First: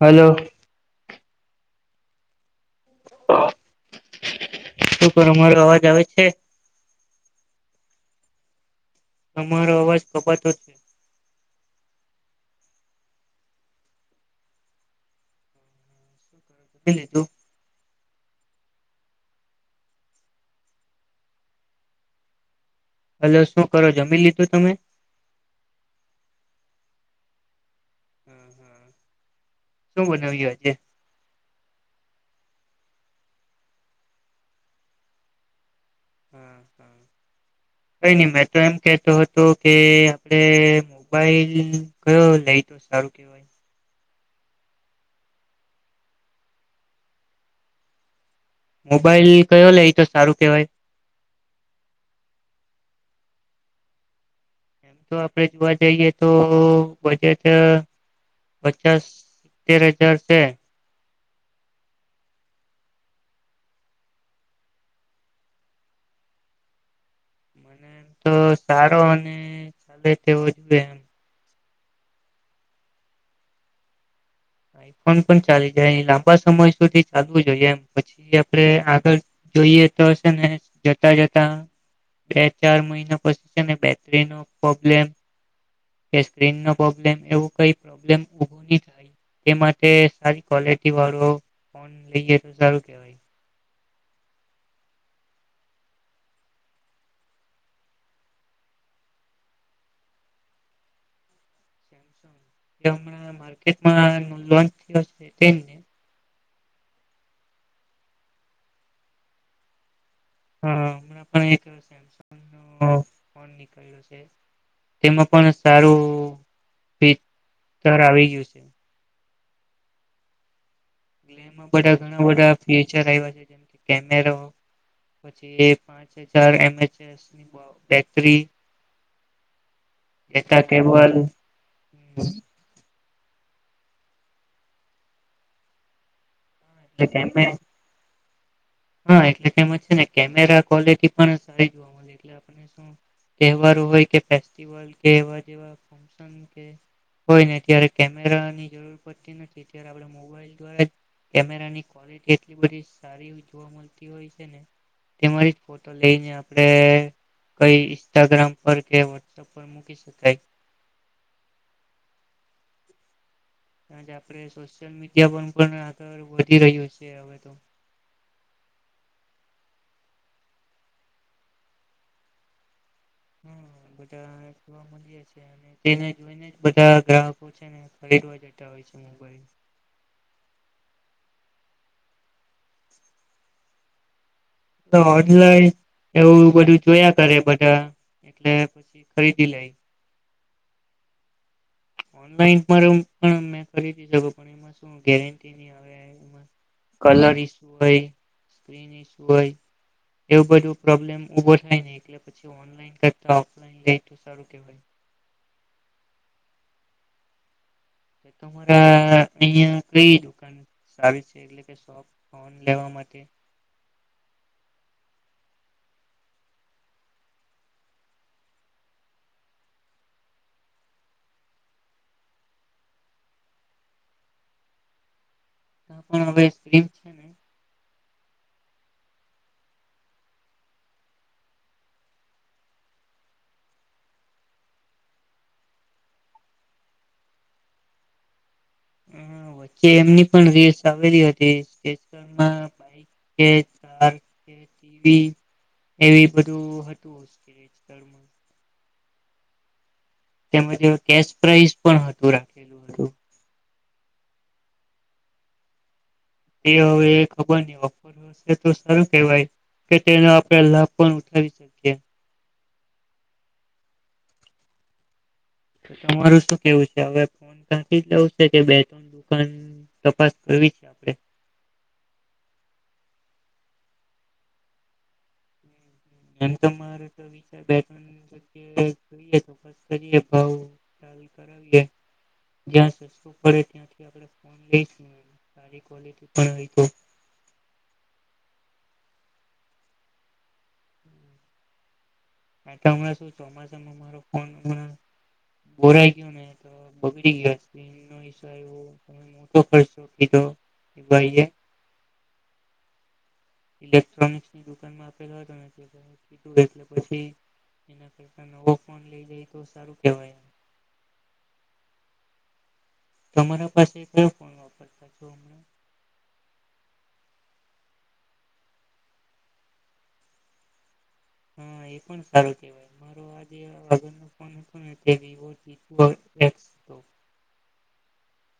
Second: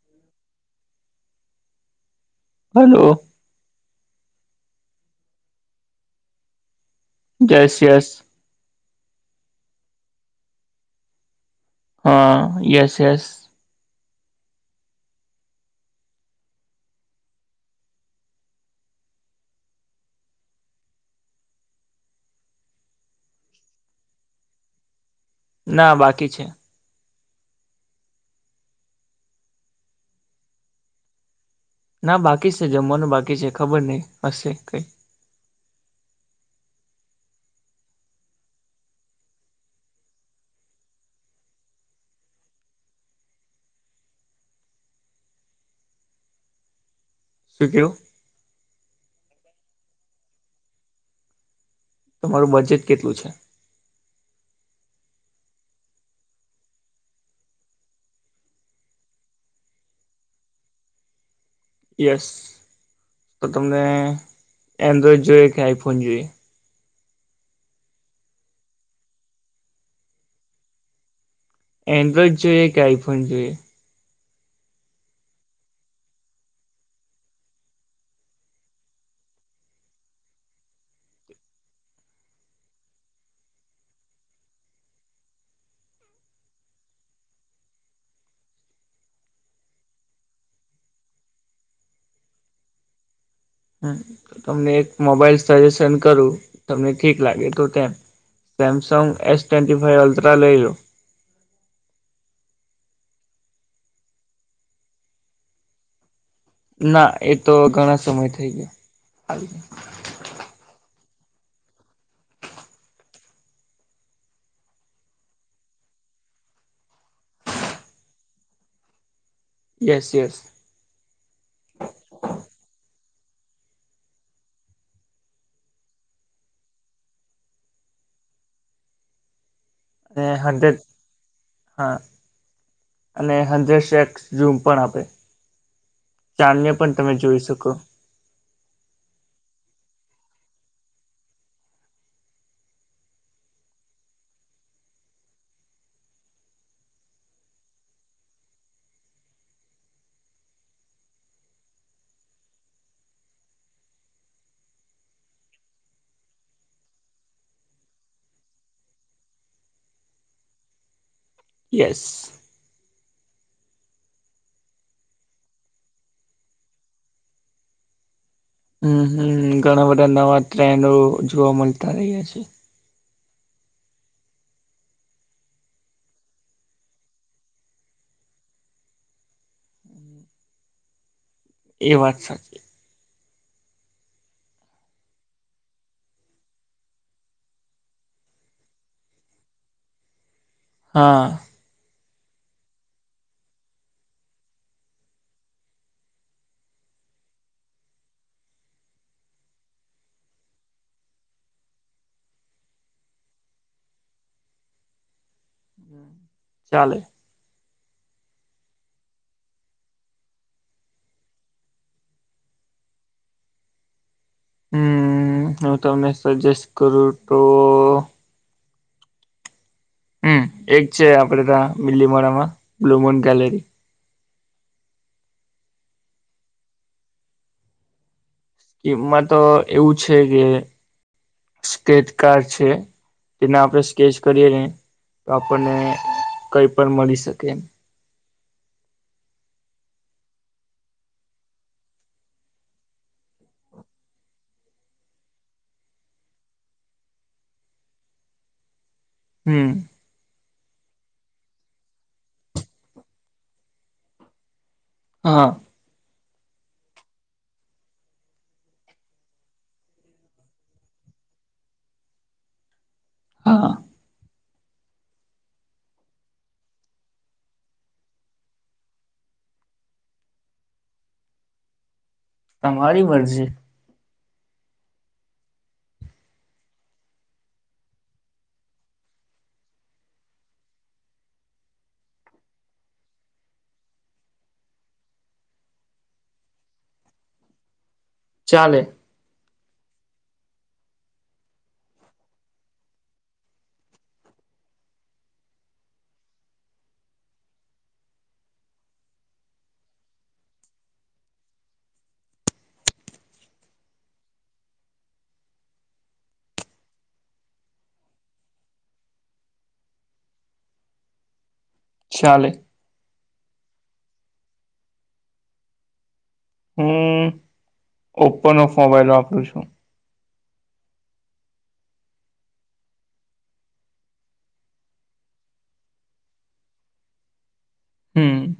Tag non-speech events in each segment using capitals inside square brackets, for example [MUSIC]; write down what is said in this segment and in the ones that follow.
Hello hello શું કરો મારો અવાજ આવે છે. યસ યસ તમારો અવાજ કપાતો છે. હા યસ યસ લીજું ભલો શું કરો જમી લીધું તમે ના બાકી છે શું બનાવી્યું આજે ના બાકી છે જમવાનું બાકી છે ખબર નહીં હશે કઈ હા હા કઈ નહી મેં તો એમ કેતો હતો કે આપે મોબાઈલ કયો લઈ તો સારું કેવા શું થયું મોબાઈલ કયો લે એ તો સારું કેવાય તમારું બજેટ કેટલું છે એમ તો આપડે જોવા જઈએ તો બજેટ પચાસ સિત્તેર હજાર છે યસ તો તમને એન્ડ્રોઈડ જોઈએ કે આઈફોન જોઈએ મને એમ તો સારો અને તેવો જોએ એ એન્ડ્રોઈડ જોઈએ કે આઈફોન જોઈએ આઈફોન પણ ચાલી જાય લાંબા સમય સુધી ચાલવું જોઈએ એમ પછી આપે આગળ જોઈએ તો હશે ને જતા જતા. બે ચાર મહિના પછી છે ને બેટરી નો પ્રોબ્લેમ કે સ્ક્રીન ન પ્રોબ્લેમ એવું કઈ પ્રોબ્લેમ ઉભું ની થાય તે માટે સારી ક્વલિટી વાળો ફોન લઈએે તો સારું કેવા હ તમને એક મોબાઈલ સજેશન કરું તમને ઠીક લાગે તો તેમ Samsung S twenty five Ultra લઈ લો સેમસંગ હમણાં માર્કેટમાં લોન્ચ થયો તે ના એ તો ઘણા સમય થઈ ગયા હા હમણાં પણ એક સેમસંગ નો ફોન નીકળ્યો છે, તેમાં પણ સારું ભીતર આવી ગયું છે. Yes yes. બધા ઘણા બધા ફીચર આવ્યા છે, જેમ કેમેર પછી પાંચ હજાર એમ ચસની બેટરી અને ડેટા હંડ્રેડ કેબલ હમ હા અને હડરેડ શેકસ ઝુમ પણ આપે ચાદ ને પણ એટલે તમે કેમે જોઈ શકો હા એટલે તેમાં છે, ને કેમેરા ક્વોલિટી પણ સારી જો તહેવારો હોય કે ફેસ્ટિવલ કે એવા જેવા હોય ને ત્યારે કેમેરાની જરૂર પડતી નથી તયારે આપડ મોબાઈલ દ્વારા કેમેરાની ક્વોલિટી એટલી બધી સારી જોવા મળતી હોય છે, ને તેમાંથી ફોટો લઈને આપડે કઈ ઇન્સ્ટાગ્રામ પર કે વોટ્સઅપ પણ મૂકી શકાય યસ. જ આપડે સોશિયલ મીડિયા પર પણ આગળ વધી રહ્યો છે, હવે તો હમ હમ ઘણા બધા નવા ટ્રેન્ડો જોવા મલતા રહ્યા છે. હમ બધા મલીએ છે, ને તેને જોઈને જ બધા ગ્રાહકો છે, ને ખરીદવા જતા હોય છે, મોબાઈલ એ વાત સાચી ઓનલાઈન એવું બધું જોયા કરે બધા એટલે પછી ખરીદી લઈ હા. ઓનલાઈન મા પણ અમે ખરીદી શકો પણ એમાં શું ગેરટી ની આવે કલર ઈ કઈ હોય એવું બધું પ્રોબ્લેમ ઉભો થાય ને એટલે પ ઓનલાઈન કરતા ઓફલાઈન સારું કેવાય ચાલે. તમારા અહિયાં કઈ દુકાન સારી છે, એટલે કે ફોન લેવા માટે હમ હું તમને સજેસ્ટ કરું તો હમ એક છે, આપડે તા બીલીમોડામાં બ્લુમોન ગેલેરી [INAUDIBLE] એમાં તો એવું છે, કે [UNINTELLIGIBLE] છે. તેને આપણે સ્કેચ કરીએ ને તો આપણને કઈ પણ મળી શકે કે એમની પણ રીલ્સ આવેલી હતી [UNINTELLIGIBLE] એવી બધું હતું [INAUDIBLE] હમ. તેમજ કેશ પ્રાઈસ પણ હતું રા [INAUDIBLE] હ. એ હવે ખબર ની વ તો સારું કેવાય કે તેના પેલા પણ ઉઠાવી શકીએ હા તમારું શું કેવું છે? હવે ફોન તાથી જ લેવુ છે, કે બે તણ દુકાન તપાસ કરવી આપડે તમારી મરજી. એમ તમારે તો વિ [INAUDIBLE] ચોક્કસ કરીએ ભાવ [INAUDIBLE] [INAUDIBLE] પણ હોય છે. ચાલે. કારણકે હમણાં શું ચોમાસ મારો ફોન બોડાઈ ગ્યો ને તો બગડી ગયો [INAUDIBLE] [INAUDIBLE] ભાઈએ. [INAUDIBLE] કરતા નવો ફોન લઈ જાય તો સારું કેવાય. ચાલે. તમારા પાસે કોય [INAUDIBLE] હું ઓપો નો મોબાઈલ વાપરું છું. હા એ પણ સારું કેવાય. [INAUDIBLE] હમ્મ.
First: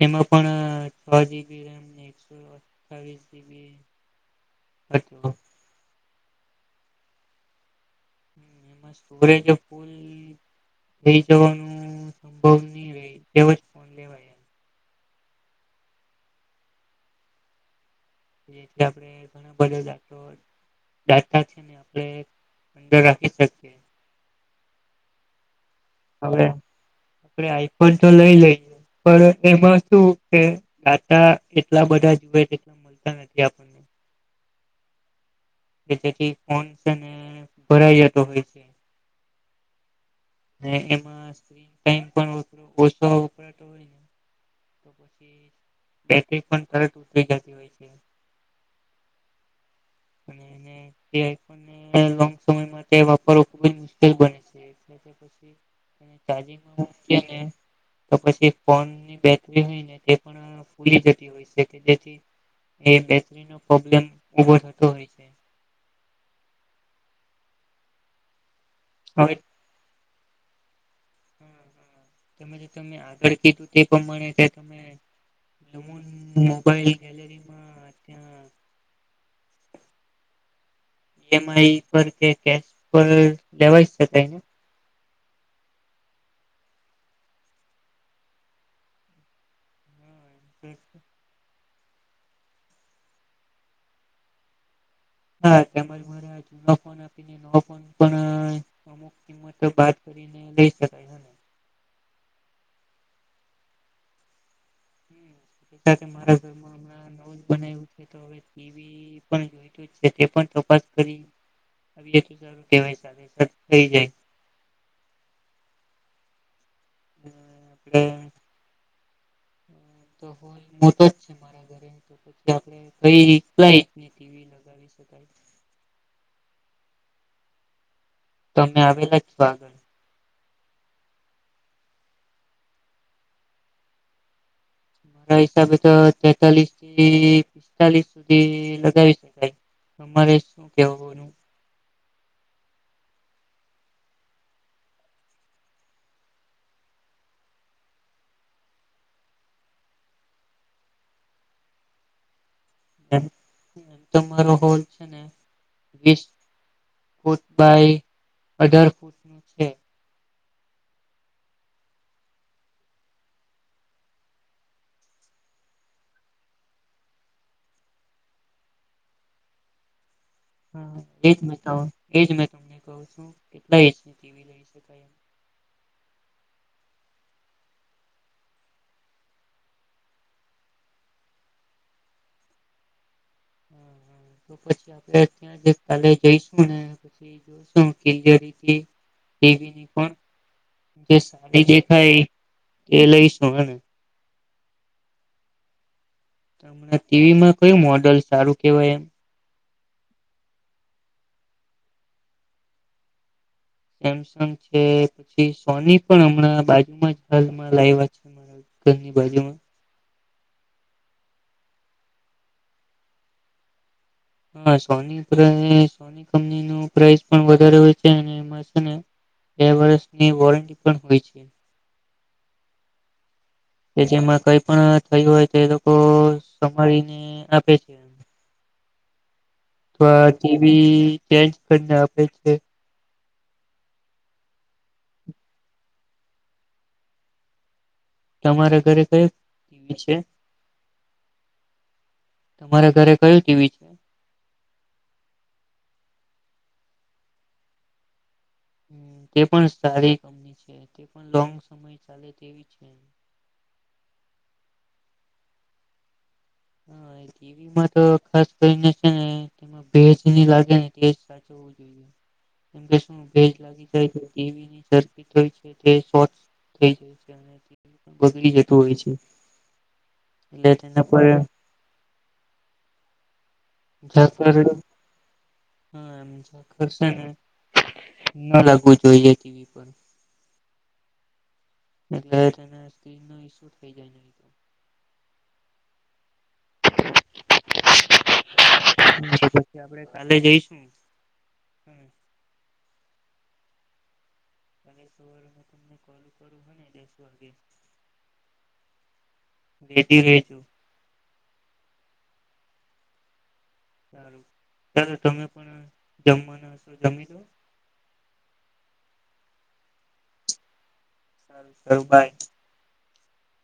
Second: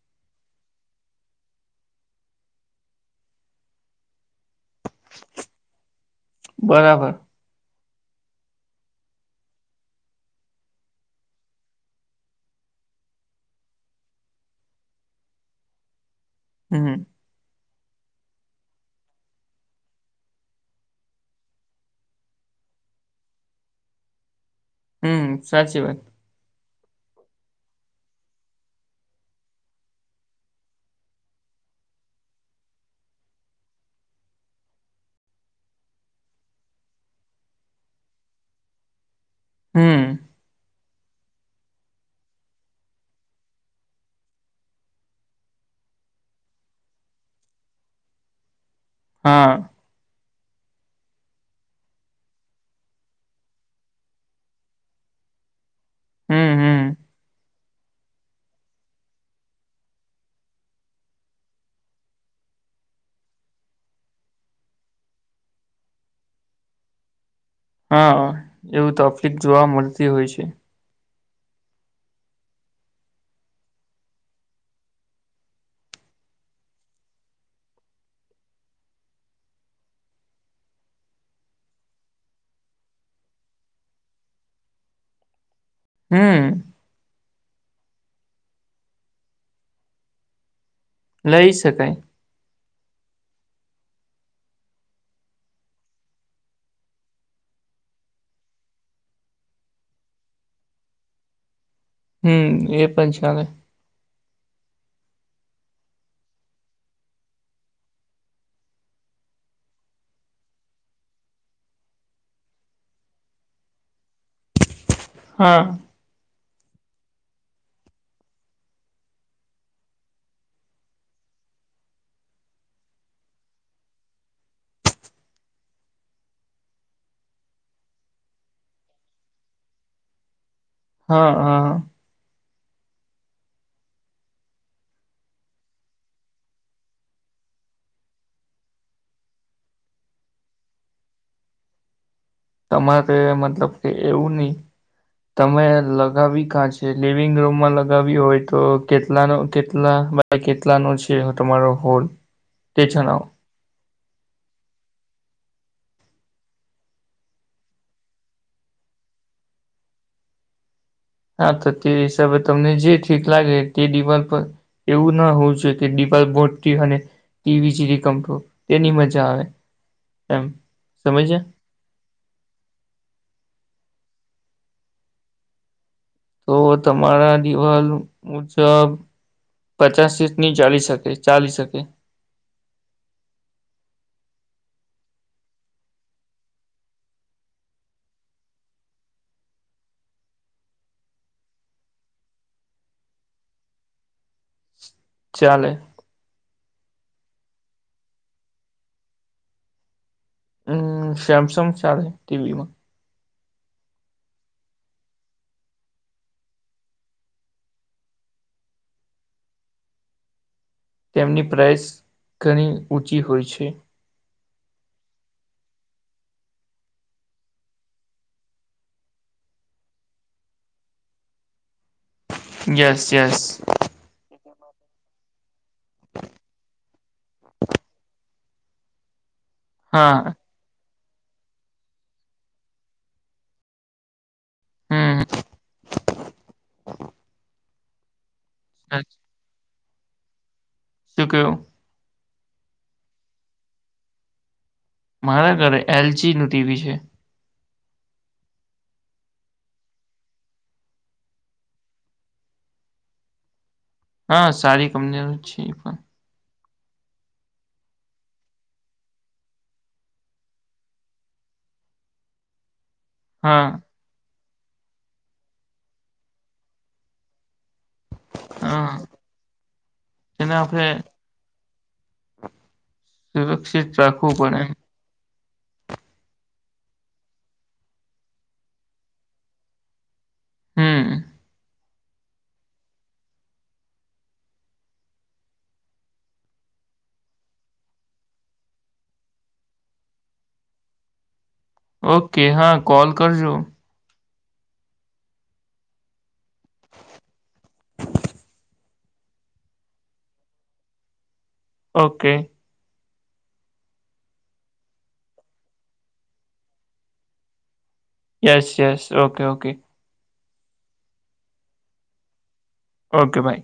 તેમાં પણ [INAUDIBLE] [UNINTELLIGIBLE] બરાબર. [INAUDIBLE] [INAUDIBLE] લેવાય એમ. હમ્મ. [INAUDIBLE] [INAUDIBLE] અંદર રાખી શકીએ. હમ્મ, સાચી વાત. હવે આપડે આઈફોન તો લઈ લઈ પણ એમાં શું કે દાતા એટલા બધા જુએ ને [INAUDIBLE] કે જેથી ફોન છે ને ભરાઈ જતો હોય છે. હમ્મ. [INAUDIBLE] [INAUDIBLE] બેટરી પણ તરત ઉતરી જતી હોય છે. હા. અને એને આઈફોન લોંગ સમય માટે વાપરવો ખુબ જ મુશ્કેલ બને. [INAUDIBLE] હમ હમ મૂકીએ ને. તો પછી ફોનની બેટરી હોય ને તે પણ ફૂલી જતી હોય છે કે જેથી એ બેટરી નો પ્રોબ્લેમ ઉભો થતો હોય છે. હા, એવું હવે તકલીફ જોવા મળતી હોય છે. તમે જે તમે આગળ કીધું તે પ્રમાણે [INAUDIBLE] લુમોન મોબાઈલ ગેલેરી પણ ઈ એમ આઈ પર કે કેશ પર લેવાય શકાય ને? હમ્મ. લઈ શકાય. હા [INAUDIBLE] કિંમતો બાદ કરીને લઈ શકાય. હેને? હમ્મ, એ પણ છે હવે. [INAUDIBLE] એવી પણ જોઈતું છે તે પણ તપાસ કરી. [INAUDIBLE] થઈ જાય. હા હમ હુ તો ભઈ ગઈ ની ટીવી લગાવી શકાય. તો અમે આવેલા જ સ્ આગળ હા હા મારા હિસાબે તો તેતાલીસ થી પિસ્તાલીસ સુધી લગાવી શકાય અરે શું કેવા તમારે મતલબ કે એવું નહી તમે લગાવી કાં છે લિવિંગ રૂમમાં લગાવી હોય તો કેટલા ન કેટલા હ કેટલાનો છે તમારો હોલ [INAUDIBLE] તે જણાવો. તમારો હોલ છે ને વીસ ફૂટ બાય અઢાર ફૂટ હમ હા તો તે હિસાબે તમને જે ઠીક લાગે તે દિવાલ પર એવું ના હોવું જો કે દપ બોટથી અને ટીવી જે ર કમપુ તેની મજા આવે એમ હા એજ સમજ્યા એજ મે તમને કહ છું કેટલા એજની ટીવી લઈ શકાય એમ તો તમારા દિવાલ મુજબ પચાસ સીટ ની ચાલી શકે ચાલી શકે હમ હમ તો પછી આપડે ત્યાં જ કાલે જઈશું ને જોવી પણ જે સાડી દેખાય એ લઈશું ને ચાલે. મણા ટીવીમાં કયું મોડલ સારું કેવાય એમ હમ સેમસંગ ચાલે ટીવીમાં સેમસંગ છે પછી સોની પણ હમણાં બાજુમાં જ હાલમાં લાઈવા છે. ઘરની બાજુ માં તેમની પ્રાઇસ ઘણી ઊંચી હોય છે હા સોની સોની કંપની ન પ્રઇસ પણ વધારે હોય છે અને એમાં છે ને બે વર્ષની વોરંટી પણ હોય છે યસ યસ કે જેમાં કઈ પણ થયું હોય તો એ લોકો સમાળીને આપે છે. તો આ હા ટીવી ચેન્જ કરીને આપડે છે. હા. તમારા ઘરે કઈ છે શક્યો તમારે ઘરે કયું ટીવી છે મારા ઘરે એલજી નું ટીવી છે તે પણ સારી કંપની છે તે પણ લોંગ સમય ચાલે તેવી છે હા સારી કંપનીઓ છે એ પણ હા ટીવીમાં તો ખાસ કરીને છે ને તે ભેજ લાગે ને તે સાચું એમકે શું ભેજ હા લાગી ટ હોય તેાય છે [UNINTELLIGIBLE] બગડી જતું હા હોય છે એને એટલે આપણે તેના પર સુરક્ષિત રાખવું પડે જ [UNINTELLIGIBLE] હા એમ કરશે ને ન લાગવું જોઈએ ટીવી પર હમ. એટલે છેને [UNINTELLIGIBLE] હા પછી આપણેે કાલે જઈશું. હમ ઓકે હા કોલ કરજો. કાલે સવારે મેં તમને કોલ કરું હો ને દસ વાગે. રેટી રેજો. ઓકે. સારું ચાલો તમે પણ જમવાના હશો જમી લો. Yes, yes, okay, okay. [UNINTELLIGIBLE] By okay by.